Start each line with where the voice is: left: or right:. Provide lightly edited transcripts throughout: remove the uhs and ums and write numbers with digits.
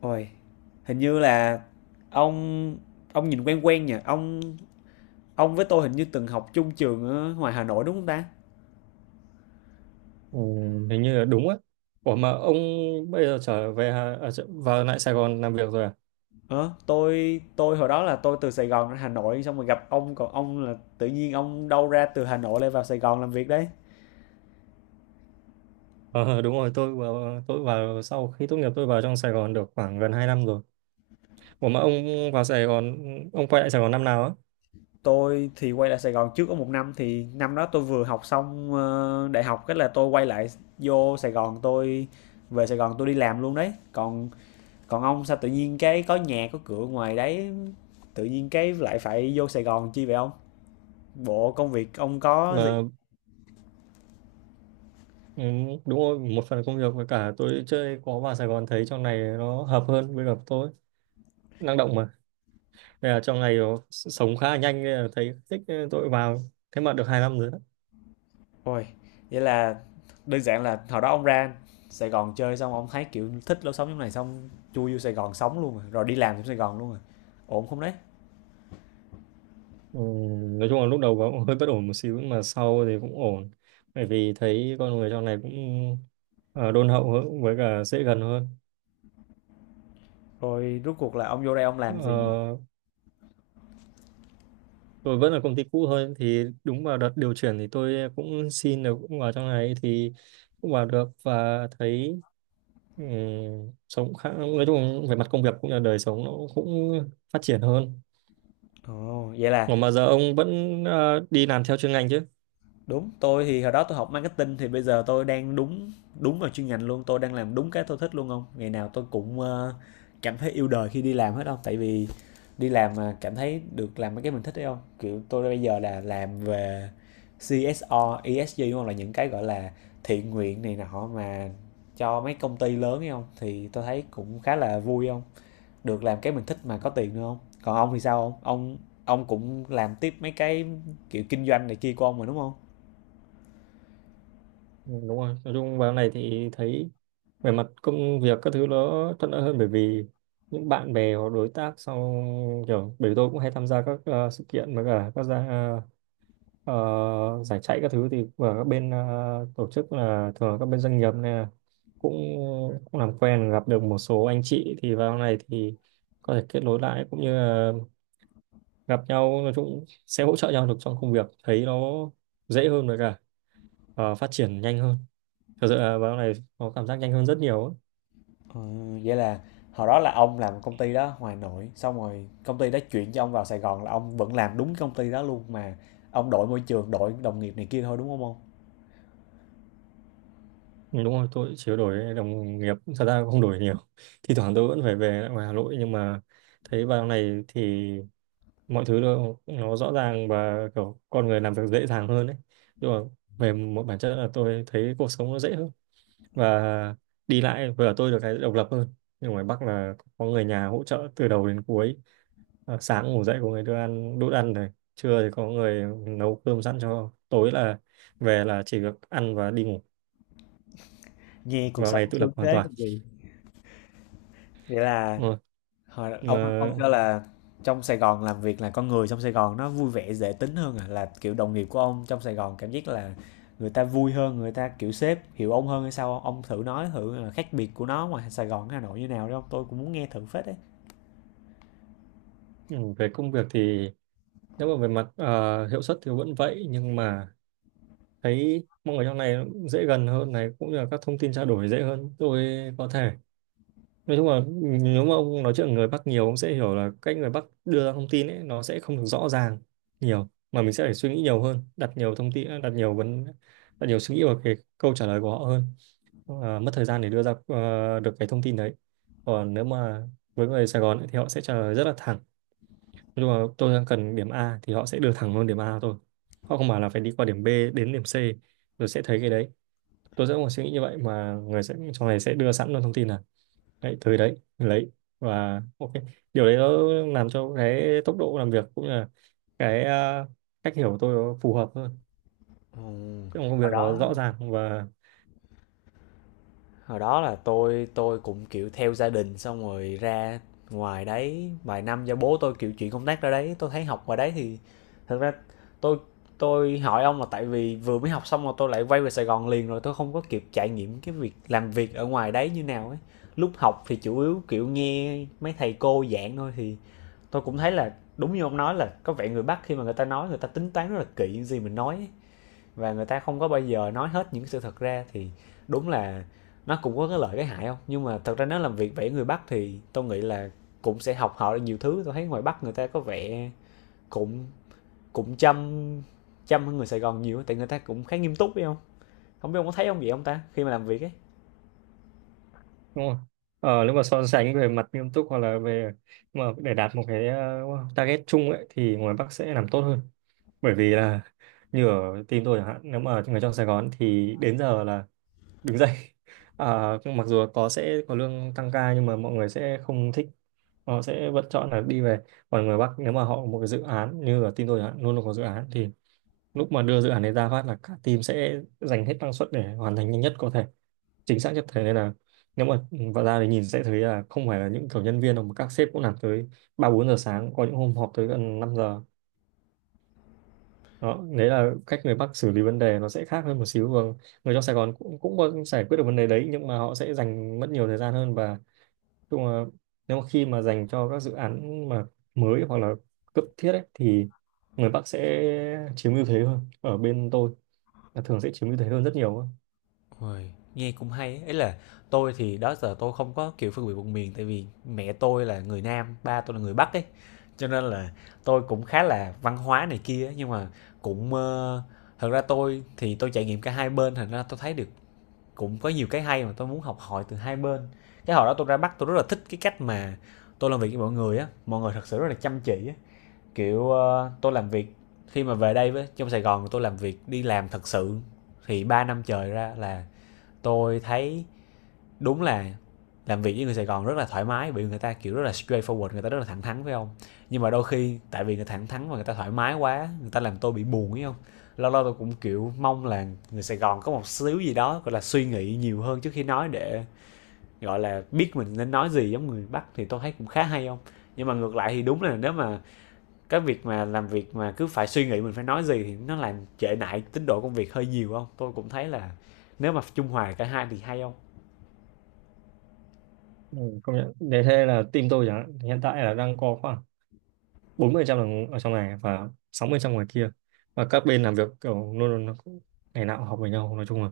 left: Ôi, hình như là ông ông nhìn quen quen nhỉ? Ông với tôi hình như từng học chung trường ở ngoài Hà Nội đúng không ta?
right: Ừ, Hình như là đúng á. Ủa mà ông bây giờ trở về Hà- à, trở- vào lại Sài Gòn làm việc rồi à?
left: Ờ, tôi hồi đó là tôi từ Sài Gòn ra Hà Nội xong rồi gặp ông, còn ông là tự nhiên ông đâu ra từ Hà Nội lại vào Sài Gòn làm việc đấy.
right: Ờ đúng rồi, tôi vào sau khi tốt nghiệp tôi vào trong Sài Gòn được khoảng gần 2 năm rồi. Ủa mà ông vào Sài Gòn, ông quay lại Sài Gòn năm nào á?
left: Tôi thì quay lại Sài Gòn trước có một năm, thì năm đó tôi vừa học xong đại học, cái là tôi quay lại vô Sài Gòn, tôi về Sài Gòn tôi đi làm luôn đấy. Còn còn ông sao tự nhiên cái có nhà có cửa ngoài đấy, tự nhiên cái lại phải vô Sài Gòn chi vậy ông, bộ công việc ông có gì?
right: Mà ừ, Đúng rồi, một phần công việc với cả tôi chơi có vào Sài Gòn thấy trong này nó hợp hơn với cả tôi, năng động mà. Đây là trong này nó sống khá là nhanh nên là thấy thích nên tôi vào. Thế mà được 2 năm rồi.
left: Ôi, vậy là đơn giản là hồi đó ông ra Sài Gòn chơi xong ông thấy kiểu thích lối sống như này xong chui vô Sài Gòn sống luôn rồi, rồi đi làm trong Sài Gòn luôn rồi, ổn không đấy?
right: Ừ, nói chung là lúc đầu cũng hơi bất ổn một xíu nhưng mà sau thì cũng ổn, bởi vì thấy con người trong này cũng ờ, đôn hậu hơn với cả dễ gần hơn.
left: Rồi rốt cuộc là ông vô đây ông làm gì?
right: Ờ, tôi vẫn là công ty cũ thôi, thì đúng vào đợt điều chuyển thì tôi cũng xin được cũng vào trong này, thì cũng vào được và thấy, ừ, sống khá, nói chung về mặt công việc cũng như là đời sống nó cũng phát triển hơn.
left: Ồ, vậy
right: Còn
left: là...
right: mà giờ ông vẫn đi làm theo chuyên ngành chứ?
left: Đúng, tôi thì hồi đó tôi học marketing thì bây giờ tôi đang đúng đúng vào chuyên ngành luôn, tôi đang làm đúng cái tôi thích luôn không? Ngày nào tôi cũng cảm thấy yêu đời khi đi làm hết không, tại vì đi làm mà cảm thấy được làm mấy cái mình thích đấy không? Kiểu tôi bây giờ là làm về CSR, ESG đúng không? Là những cái gọi là thiện nguyện này nọ mà cho mấy công ty lớn ấy không? Thì tôi thấy cũng khá là vui không? Được làm cái mình thích mà có tiền nữa không? Còn ông thì sao không? Ông cũng làm tiếp mấy cái kiểu kinh doanh này kia của ông mà đúng không?
right: Ừ, đúng rồi, nói chung vào này thì thấy về mặt công việc các thứ nó thuận lợi hơn, bởi vì những bạn bè hoặc đối tác sau, kiểu bởi vì tôi cũng hay tham gia các sự kiện với cả các ờ, giải chạy các thứ, thì và các bên tổ chức là thường là các bên doanh nghiệp này là cũng cũng làm quen gặp được một số anh chị, thì vào này thì có thể kết nối lại cũng như là gặp nhau, nói chung sẽ hỗ trợ nhau được trong công việc, thấy nó dễ hơn với cả, phát triển nhanh hơn, thật sự là vào này có cảm giác nhanh hơn rất nhiều ấy.
left: Ờ, vậy là hồi đó là ông làm công ty đó ngoài Hà Nội, xong rồi công ty đó chuyển cho ông vào Sài Gòn là ông vẫn làm đúng công ty đó luôn mà ông đổi môi trường, đổi đồng nghiệp này kia thôi đúng không ông?
right: Ừ, đúng rồi, tôi chỉ có đổi đồng nghiệp, thật ra cũng không đổi nhiều. Thì thoảng tôi vẫn phải về lại ngoài Hà Nội, nhưng mà thấy vào này thì mọi thứ nó rõ ràng và kiểu con người làm việc dễ dàng hơn ấy. Nhưng mà về một bản chất là tôi thấy cuộc sống nó dễ hơn, và đi lại vừa tôi được cái độc lập hơn. Nhưng ngoài Bắc là có người nhà hỗ trợ từ đầu đến cuối. À, sáng ngủ dậy có người đưa ăn đút ăn này, trưa thì có người nấu cơm sẵn cho, tối là về là chỉ việc ăn và đi ngủ.
left: Nghe cuộc
right: Vào
left: sống
right: này tự
left: sướng
right: lập hoàn
left: thế
right: toàn.
left: còn gì. Vậy là
right: Ờ,
left: hồi
right: mà
left: ông cho là trong Sài Gòn làm việc là con người trong Sài Gòn nó vui vẻ dễ tính hơn à, là kiểu đồng nghiệp của ông trong Sài Gòn cảm giác là người ta vui hơn, người ta kiểu sếp hiểu ông hơn hay sao không? Ông thử nói thử là khác biệt của nó ngoài Sài Gòn với Hà Nội như nào đấy không? Tôi cũng muốn nghe thử phết đấy.
right: ừ, về công việc thì, nếu mà về mặt hiệu suất thì vẫn vậy, nhưng mà thấy mọi người trong này nó cũng dễ gần hơn, này cũng như là các thông tin trao đổi dễ hơn, tôi có thể, nói chung là, nếu mà ông nói chuyện với người Bắc nhiều, ông sẽ hiểu là cách người Bắc đưa ra thông tin ấy nó sẽ không được rõ ràng nhiều, mà mình sẽ phải suy nghĩ nhiều hơn, đặt nhiều thông tin, đặt nhiều suy nghĩ vào cái câu trả lời của họ hơn. Ờ, mất thời gian để đưa ra được cái thông tin đấy. Còn nếu mà với người Sài Gòn ấy, thì họ sẽ trả lời rất là thẳng, nhưng mà tôi đang cần điểm A thì họ sẽ đưa thẳng luôn điểm A thôi, họ không bảo là phải đi qua điểm B đến điểm C rồi sẽ thấy cái đấy, tôi sẽ có một suy nghĩ như vậy, mà người sẽ trong này sẽ đưa sẵn luôn thông tin là đấy tới đấy lấy, và ok, điều đấy nó làm cho cái tốc độ làm việc cũng như là cái cách hiểu của tôi nó phù hợp hơn,
left: Ừ.
right: trong công việc nó rõ ràng và
left: Hồi đó là tôi cũng kiểu theo gia đình xong rồi ra ngoài đấy vài năm do bố tôi kiểu chuyển công tác ra đấy, tôi thấy học ngoài đấy thì thật ra tôi tôi hỏi ông là tại vì vừa mới học xong mà tôi lại quay về Sài Gòn liền rồi tôi không có kịp trải nghiệm cái việc làm việc ở ngoài đấy như nào ấy, lúc học thì chủ yếu kiểu nghe mấy thầy cô giảng thôi. Thì tôi cũng thấy là đúng như ông nói, là có vẻ người Bắc khi mà người ta nói, người ta tính toán rất là kỹ những gì mình nói ấy, và người ta không có bao giờ nói hết những sự thật ra. Thì đúng là nó cũng có cái lợi cái hại không, nhưng mà thật ra nếu làm việc vẽ người Bắc thì tôi nghĩ là cũng sẽ học họ nhiều thứ. Tôi thấy ngoài Bắc người ta có vẻ cũng cũng chăm chăm hơn người Sài Gòn nhiều, tại người ta cũng khá nghiêm túc phải không, không biết ông có thấy không vậy ông ta khi mà làm việc ấy?
right: đúng không? Ờ, nếu mà so sánh về mặt nghiêm túc hoặc là về, mà để đạt một cái target chung ấy, thì ngoài Bắc sẽ làm tốt hơn, bởi vì là như ở team tôi chẳng hạn, nếu mà người trong Sài Gòn thì đến giờ là đứng dậy mặc dù có sẽ có lương tăng ca nhưng mà mọi người sẽ không thích, họ sẽ vẫn chọn là đi về. Còn người Bắc nếu mà họ có một cái dự án, như ở team tôi chẳng hạn luôn luôn có dự án, thì lúc mà đưa dự án đấy ra phát là cả team sẽ dành hết năng suất để hoàn thành nhanh nhất có thể, chính xác nhất có thể, nên là nếu mà vào ra thì nhìn sẽ thấy là không phải là những kiểu nhân viên đâu, mà các sếp cũng làm tới ba bốn giờ sáng, có những hôm họp tới gần 5 giờ. Đó, đấy là cách người Bắc xử lý vấn đề nó sẽ khác hơn một xíu. Và người trong Sài Gòn cũng cũng có giải quyết được vấn đề đấy, nhưng mà họ sẽ dành mất nhiều thời gian hơn, và chung là nếu mà khi mà dành cho các dự án mà mới hoặc là cấp thiết ấy, thì người Bắc sẽ chiếm ưu thế hơn. Ở bên tôi là thường sẽ chiếm ưu thế hơn rất nhiều ấy.
left: Uầy, nghe cũng hay ấy. Ý là tôi thì đó giờ tôi không có, kiểu, phân biệt vùng miền, tại vì mẹ tôi là người Nam, ba tôi là người Bắc ấy, cho nên là tôi cũng khá là văn hóa này kia ấy. Nhưng mà cũng, thật ra tôi thì tôi trải nghiệm cả hai bên, thành ra tôi thấy được cũng có nhiều cái hay mà tôi muốn học hỏi từ hai bên. Cái hồi đó tôi ra Bắc tôi rất là thích cái cách mà tôi làm việc với mọi người á, mọi người thật sự rất là chăm chỉ á. Kiểu, tôi làm việc khi mà về đây với trong Sài Gòn tôi làm việc đi làm thật sự thì 3 năm trời ra là tôi thấy đúng là làm việc với người Sài Gòn rất là thoải mái vì người ta kiểu rất là straightforward, người ta rất là thẳng thắn phải không, nhưng mà đôi khi tại vì người thẳng thắn và người ta thoải mái quá người ta làm tôi bị buồn phải không, lâu lâu tôi cũng kiểu mong là người Sài Gòn có một xíu gì đó gọi là suy nghĩ nhiều hơn trước khi nói để gọi là biết mình nên nói gì giống người Bắc thì tôi thấy cũng khá hay không, nhưng mà ngược lại thì đúng là nếu mà cái việc mà làm việc mà cứ phải suy nghĩ mình phải nói gì thì nó làm trễ nải tiến độ công việc hơi nhiều không, tôi cũng thấy là nếu mà trung hòa cả hai thì hay không.
right: Ừ, công nhận, để thế là team tôi chẳng hạn thì hiện tại là đang có khoảng 40% là ở trong này và 60% ngoài kia, và các bên làm việc kiểu luôn luôn, nó cũng ngày nào cũng học với nhau, nói chung là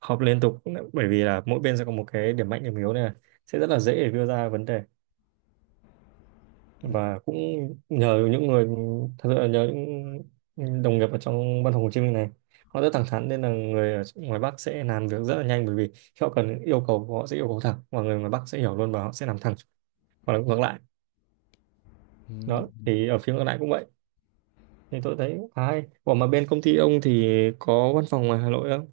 right: họp liên tục, bởi vì là mỗi bên sẽ có một cái điểm mạnh điểm yếu này, sẽ rất là dễ để đưa ra vấn đề,
left: Ừ.
right: và cũng nhờ những người, thật sự là nhờ những đồng nghiệp ở trong văn phòng Hồ Chí Minh này, họ rất thẳng thắn, nên là người ở ngoài Bắc sẽ làm việc rất là nhanh, bởi vì khi họ cần yêu cầu họ sẽ yêu cầu thẳng, và người ngoài Bắc sẽ hiểu luôn và họ sẽ làm thẳng, hoặc là ngược lại.
left: Ừ,
right: Đó thì ở phía ngược lại cũng vậy, thì tôi thấy khá hay. Ủa mà bên công ty ông thì có văn phòng ngoài Hà Nội không?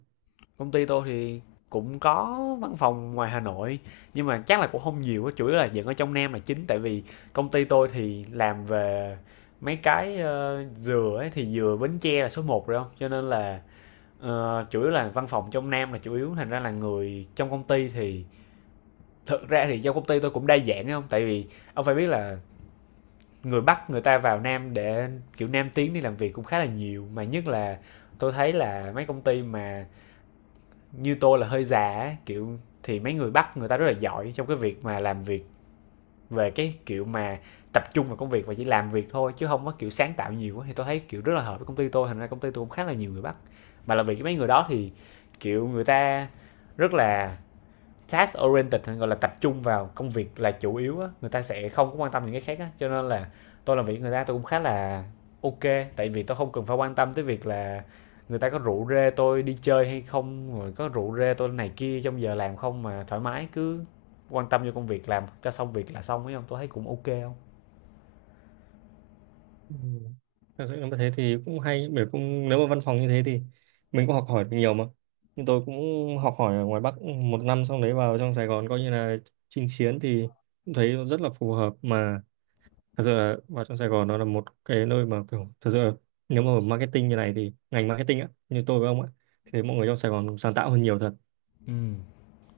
left: công ty tôi thì cũng có văn phòng ngoài Hà Nội nhưng mà chắc là cũng không nhiều á, chủ yếu là vẫn ở trong Nam là chính tại vì công ty tôi thì làm về mấy cái dừa ấy thì dừa Bến Tre là số một rồi không, cho nên là chủ yếu là văn phòng trong Nam là chủ yếu, thành ra là người trong công ty thì thực ra thì do công ty tôi cũng đa dạng ấy không, tại vì ông phải biết là người Bắc người ta vào Nam để kiểu Nam tiến đi làm việc cũng khá là nhiều mà, nhất là tôi thấy là mấy công ty mà như tôi là hơi già kiểu thì mấy người Bắc người ta rất là giỏi trong cái việc mà làm việc về cái kiểu mà tập trung vào công việc và chỉ làm việc thôi chứ không có kiểu sáng tạo nhiều á. Thì tôi thấy kiểu rất là hợp với công ty tôi, thành ra công ty tôi cũng khá là nhiều người Bắc, mà là vì cái mấy người đó thì kiểu người ta rất là task oriented, gọi là tập trung vào công việc là chủ yếu á, người ta sẽ không có quan tâm những cái khác á, cho nên là tôi làm việc người ta tôi cũng khá là ok, tại vì tôi không cần phải quan tâm tới việc là người ta có rủ rê tôi đi chơi hay không rồi có rủ rê tôi này kia trong giờ làm không, mà thoải mái cứ quan tâm vô công việc làm cho xong việc là xong ấy không, tôi thấy cũng ok không.
right: Ừ. Thật sự là thế thì cũng hay, bởi cũng nếu mà văn phòng như thế thì mình cũng học hỏi được nhiều mà. Nhưng tôi cũng học hỏi ở ngoài Bắc một năm, xong đấy vào trong Sài Gòn coi như là chinh chiến, thì cũng thấy rất là phù hợp mà. Thật sự là vào trong Sài Gòn nó là một cái nơi mà kiểu thật sự là, nếu mà marketing như này thì ngành marketing á, như tôi với ông á, thì mọi người trong Sài Gòn sáng tạo hơn nhiều thật.
left: Ừ,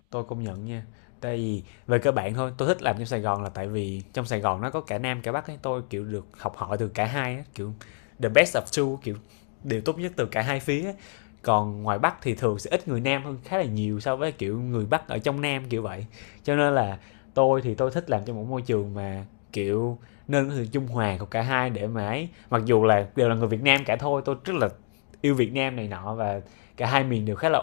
left: tôi công nhận nha, tại vì về cơ bản thôi tôi thích làm trong Sài Gòn là tại vì trong Sài Gòn nó có cả Nam cả Bắc ấy, tôi kiểu được học hỏi từ cả hai á, kiểu the best of two, kiểu điều tốt nhất từ cả hai phía ấy. Còn ngoài Bắc thì thường sẽ ít người Nam hơn khá là nhiều so với kiểu người Bắc ở trong Nam kiểu vậy, cho nên là tôi thì tôi thích làm trong một môi trường mà kiểu nên có sự trung hòa của cả hai để mà ấy, mặc dù là đều là người Việt Nam cả thôi, tôi rất là yêu Việt Nam này nọ và cả hai miền đều khá là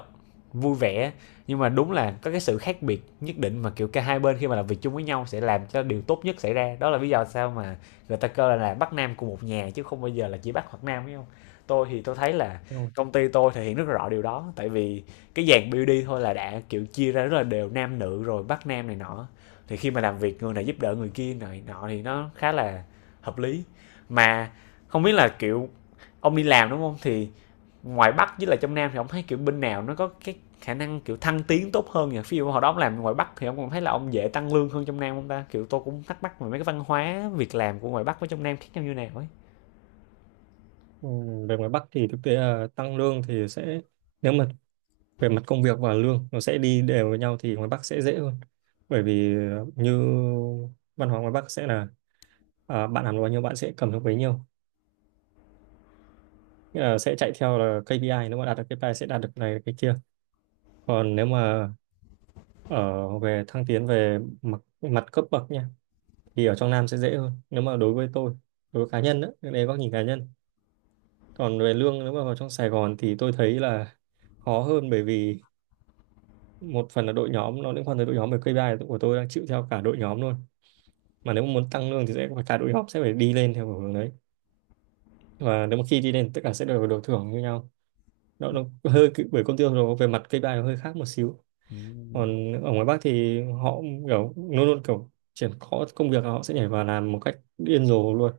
left: vui vẻ, nhưng mà đúng là có cái sự khác biệt nhất định mà kiểu cả hai bên khi mà làm việc chung với nhau sẽ làm cho điều tốt nhất xảy ra, đó là lý do sao mà người ta kêu là bắc nam của một nhà chứ không bao giờ là chỉ bắc hoặc nam phải không. Tôi thì tôi thấy là
right: Đúng rồi.
left: công ty tôi thể hiện rất rõ điều đó, tại vì cái dàn BD thôi là đã kiểu chia ra rất là đều nam nữ rồi bắc nam này nọ, thì khi mà làm việc người này giúp đỡ người kia này nọ thì nó khá là hợp lý. Mà không biết là kiểu ông đi làm đúng không, thì ngoài bắc với là trong nam thì ông thấy kiểu bên nào nó có cái khả năng kiểu thăng tiến tốt hơn nhỉ, ví dụ hồi đó ông làm ngoài bắc thì ông còn thấy là ông dễ tăng lương hơn trong nam không ta, kiểu tôi cũng thắc mắc về mấy cái văn hóa việc làm của ngoài bắc với trong nam khác nhau như nào ấy.
right: Ừ, về ngoài Bắc thì thực tế là tăng lương thì sẽ, nếu mà về mặt công việc và lương nó sẽ đi đều với nhau, thì ngoài Bắc sẽ dễ hơn, bởi vì như văn hóa ngoài Bắc sẽ là, bạn làm được bao nhiêu bạn sẽ cầm được bấy nhiêu. Nghĩa là sẽ chạy theo là KPI, nếu mà đạt được KPI sẽ đạt được này cái kia. Còn nếu mà ở về thăng tiến về mặt cấp bậc nha, thì ở trong Nam sẽ dễ hơn nếu mà đối với tôi, đối với cá nhân, đó đấy góc nhìn cá nhân. Còn về lương nếu mà vào trong Sài Gòn thì tôi thấy là khó hơn, bởi vì một phần là đội nhóm nó liên quan tới đội nhóm, về KPI của tôi đang chịu theo cả đội nhóm luôn, mà nếu mà muốn tăng lương thì sẽ phải cả đội hop, sẽ phải đi lên theo hướng đấy, và nếu mà khi đi lên tất cả sẽ đều được thưởng như nhau. Nó hơi bởi công ty nó về mặt KPI nó hơi khác một xíu.
left: Ừm,
right: Còn ở ngoài Bắc thì họ kiểu luôn luôn, kiểu triển khó công việc là họ sẽ nhảy vào làm một cách điên rồ luôn.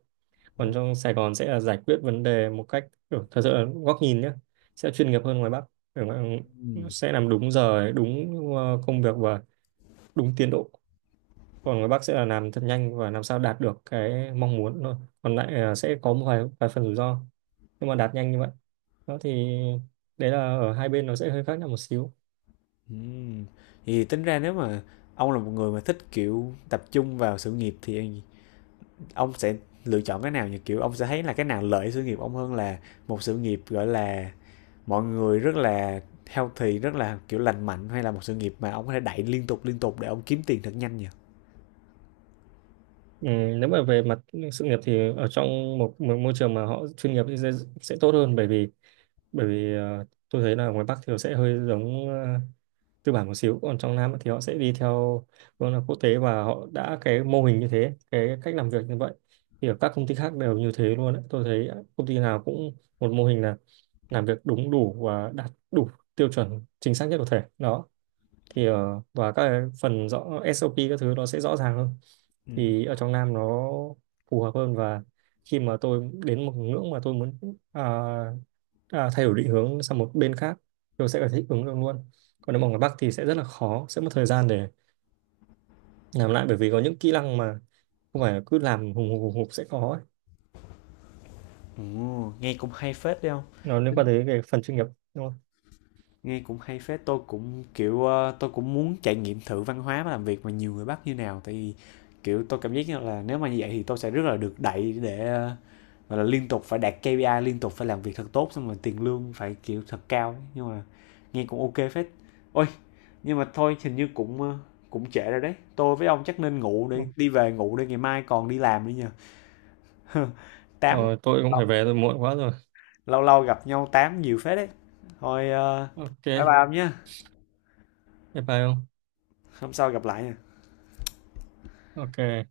right: Còn
left: ừm,
right: trong Sài Gòn sẽ là giải quyết vấn đề một cách kiểu, thật sự là góc nhìn nhé, sẽ chuyên nghiệp hơn ngoài Bắc. Ở ngoài- nó
left: ừm,
right: sẽ làm đúng giờ đúng công việc và đúng tiến độ. Còn các bác sẽ là làm thật nhanh và làm sao đạt được cái mong muốn thôi, còn lại là sẽ có một vài phần rủi ro, nhưng mà đạt nhanh như vậy. Đó thì đấy là ở hai bên nó sẽ hơi khác nhau một xíu.
left: ừm. Thì tính ra nếu mà ông là một người mà thích kiểu tập trung vào sự nghiệp thì ông sẽ lựa chọn cái nào nhỉ, kiểu ông sẽ thấy là cái nào lợi sự nghiệp ông hơn, là một sự nghiệp gọi là mọi người rất là healthy, rất là kiểu lành mạnh, hay là một sự nghiệp mà ông có thể đẩy liên tục để ông kiếm tiền thật nhanh nhỉ?
right: Ừ, nếu mà về mặt sự nghiệp thì ở trong một môi trường mà họ chuyên nghiệp thì sẽ tốt hơn, bởi vì tôi thấy là ngoài Bắc thì nó sẽ hơi giống tư bản một xíu, còn trong Nam thì họ sẽ đi theo vâng là quốc tế, và họ đã cái mô hình như thế, cái cách làm việc như vậy thì ở các công ty khác đều như thế luôn ấy. Tôi thấy công ty nào cũng một mô hình là làm việc đúng đủ và đạt đủ tiêu chuẩn chính xác nhất có thể. Đó thì và các cái phần rõ SOP các thứ nó sẽ rõ ràng hơn,
left: Ừ.
right: thì ở trong Nam nó phù hợp hơn. Và khi mà tôi đến một ngưỡng mà tôi muốn, à, thay đổi định hướng sang một bên khác, tôi sẽ phải thích ứng được luôn. Còn nếu mà ở Bắc thì sẽ rất là khó, sẽ mất thời gian để làm lại, bởi vì có những kỹ năng mà không phải cứ làm hùng hục sẽ có ấy.
left: Ồ, nghe cũng hay phết đấy không?
right: Nó liên quan
left: Tính-
right: tới cái phần chuyên nghiệp đúng
left: Nghe cũng hay phết. Tôi cũng kiểu tôi cũng muốn trải nghiệm thử văn hóa và làm việc mà nhiều người Bắc như nào. Tại vì kiểu tôi cảm giác như là nếu mà như vậy thì tôi sẽ rất là được đẩy để gọi là liên tục phải đạt KPI, liên tục phải làm việc thật tốt xong rồi tiền lương phải kiểu thật cao ấy. Nhưng mà nghe cũng ok phết. Ôi, nhưng mà thôi hình như cũng cũng trễ rồi đấy. Tôi với ông chắc nên ngủ đi,
right: không?
left: đi về ngủ đi ngày mai còn đi làm nữa nha. 8
right: Ờ, tôi cũng phải về tôi muộn quá rồi.
left: lâu lâu gặp nhau tám nhiều phết đấy, thôi bye
right: Ok,
left: bye ông nhé,
right: bye bye không.
left: hôm sau gặp lại nha.
right: Ok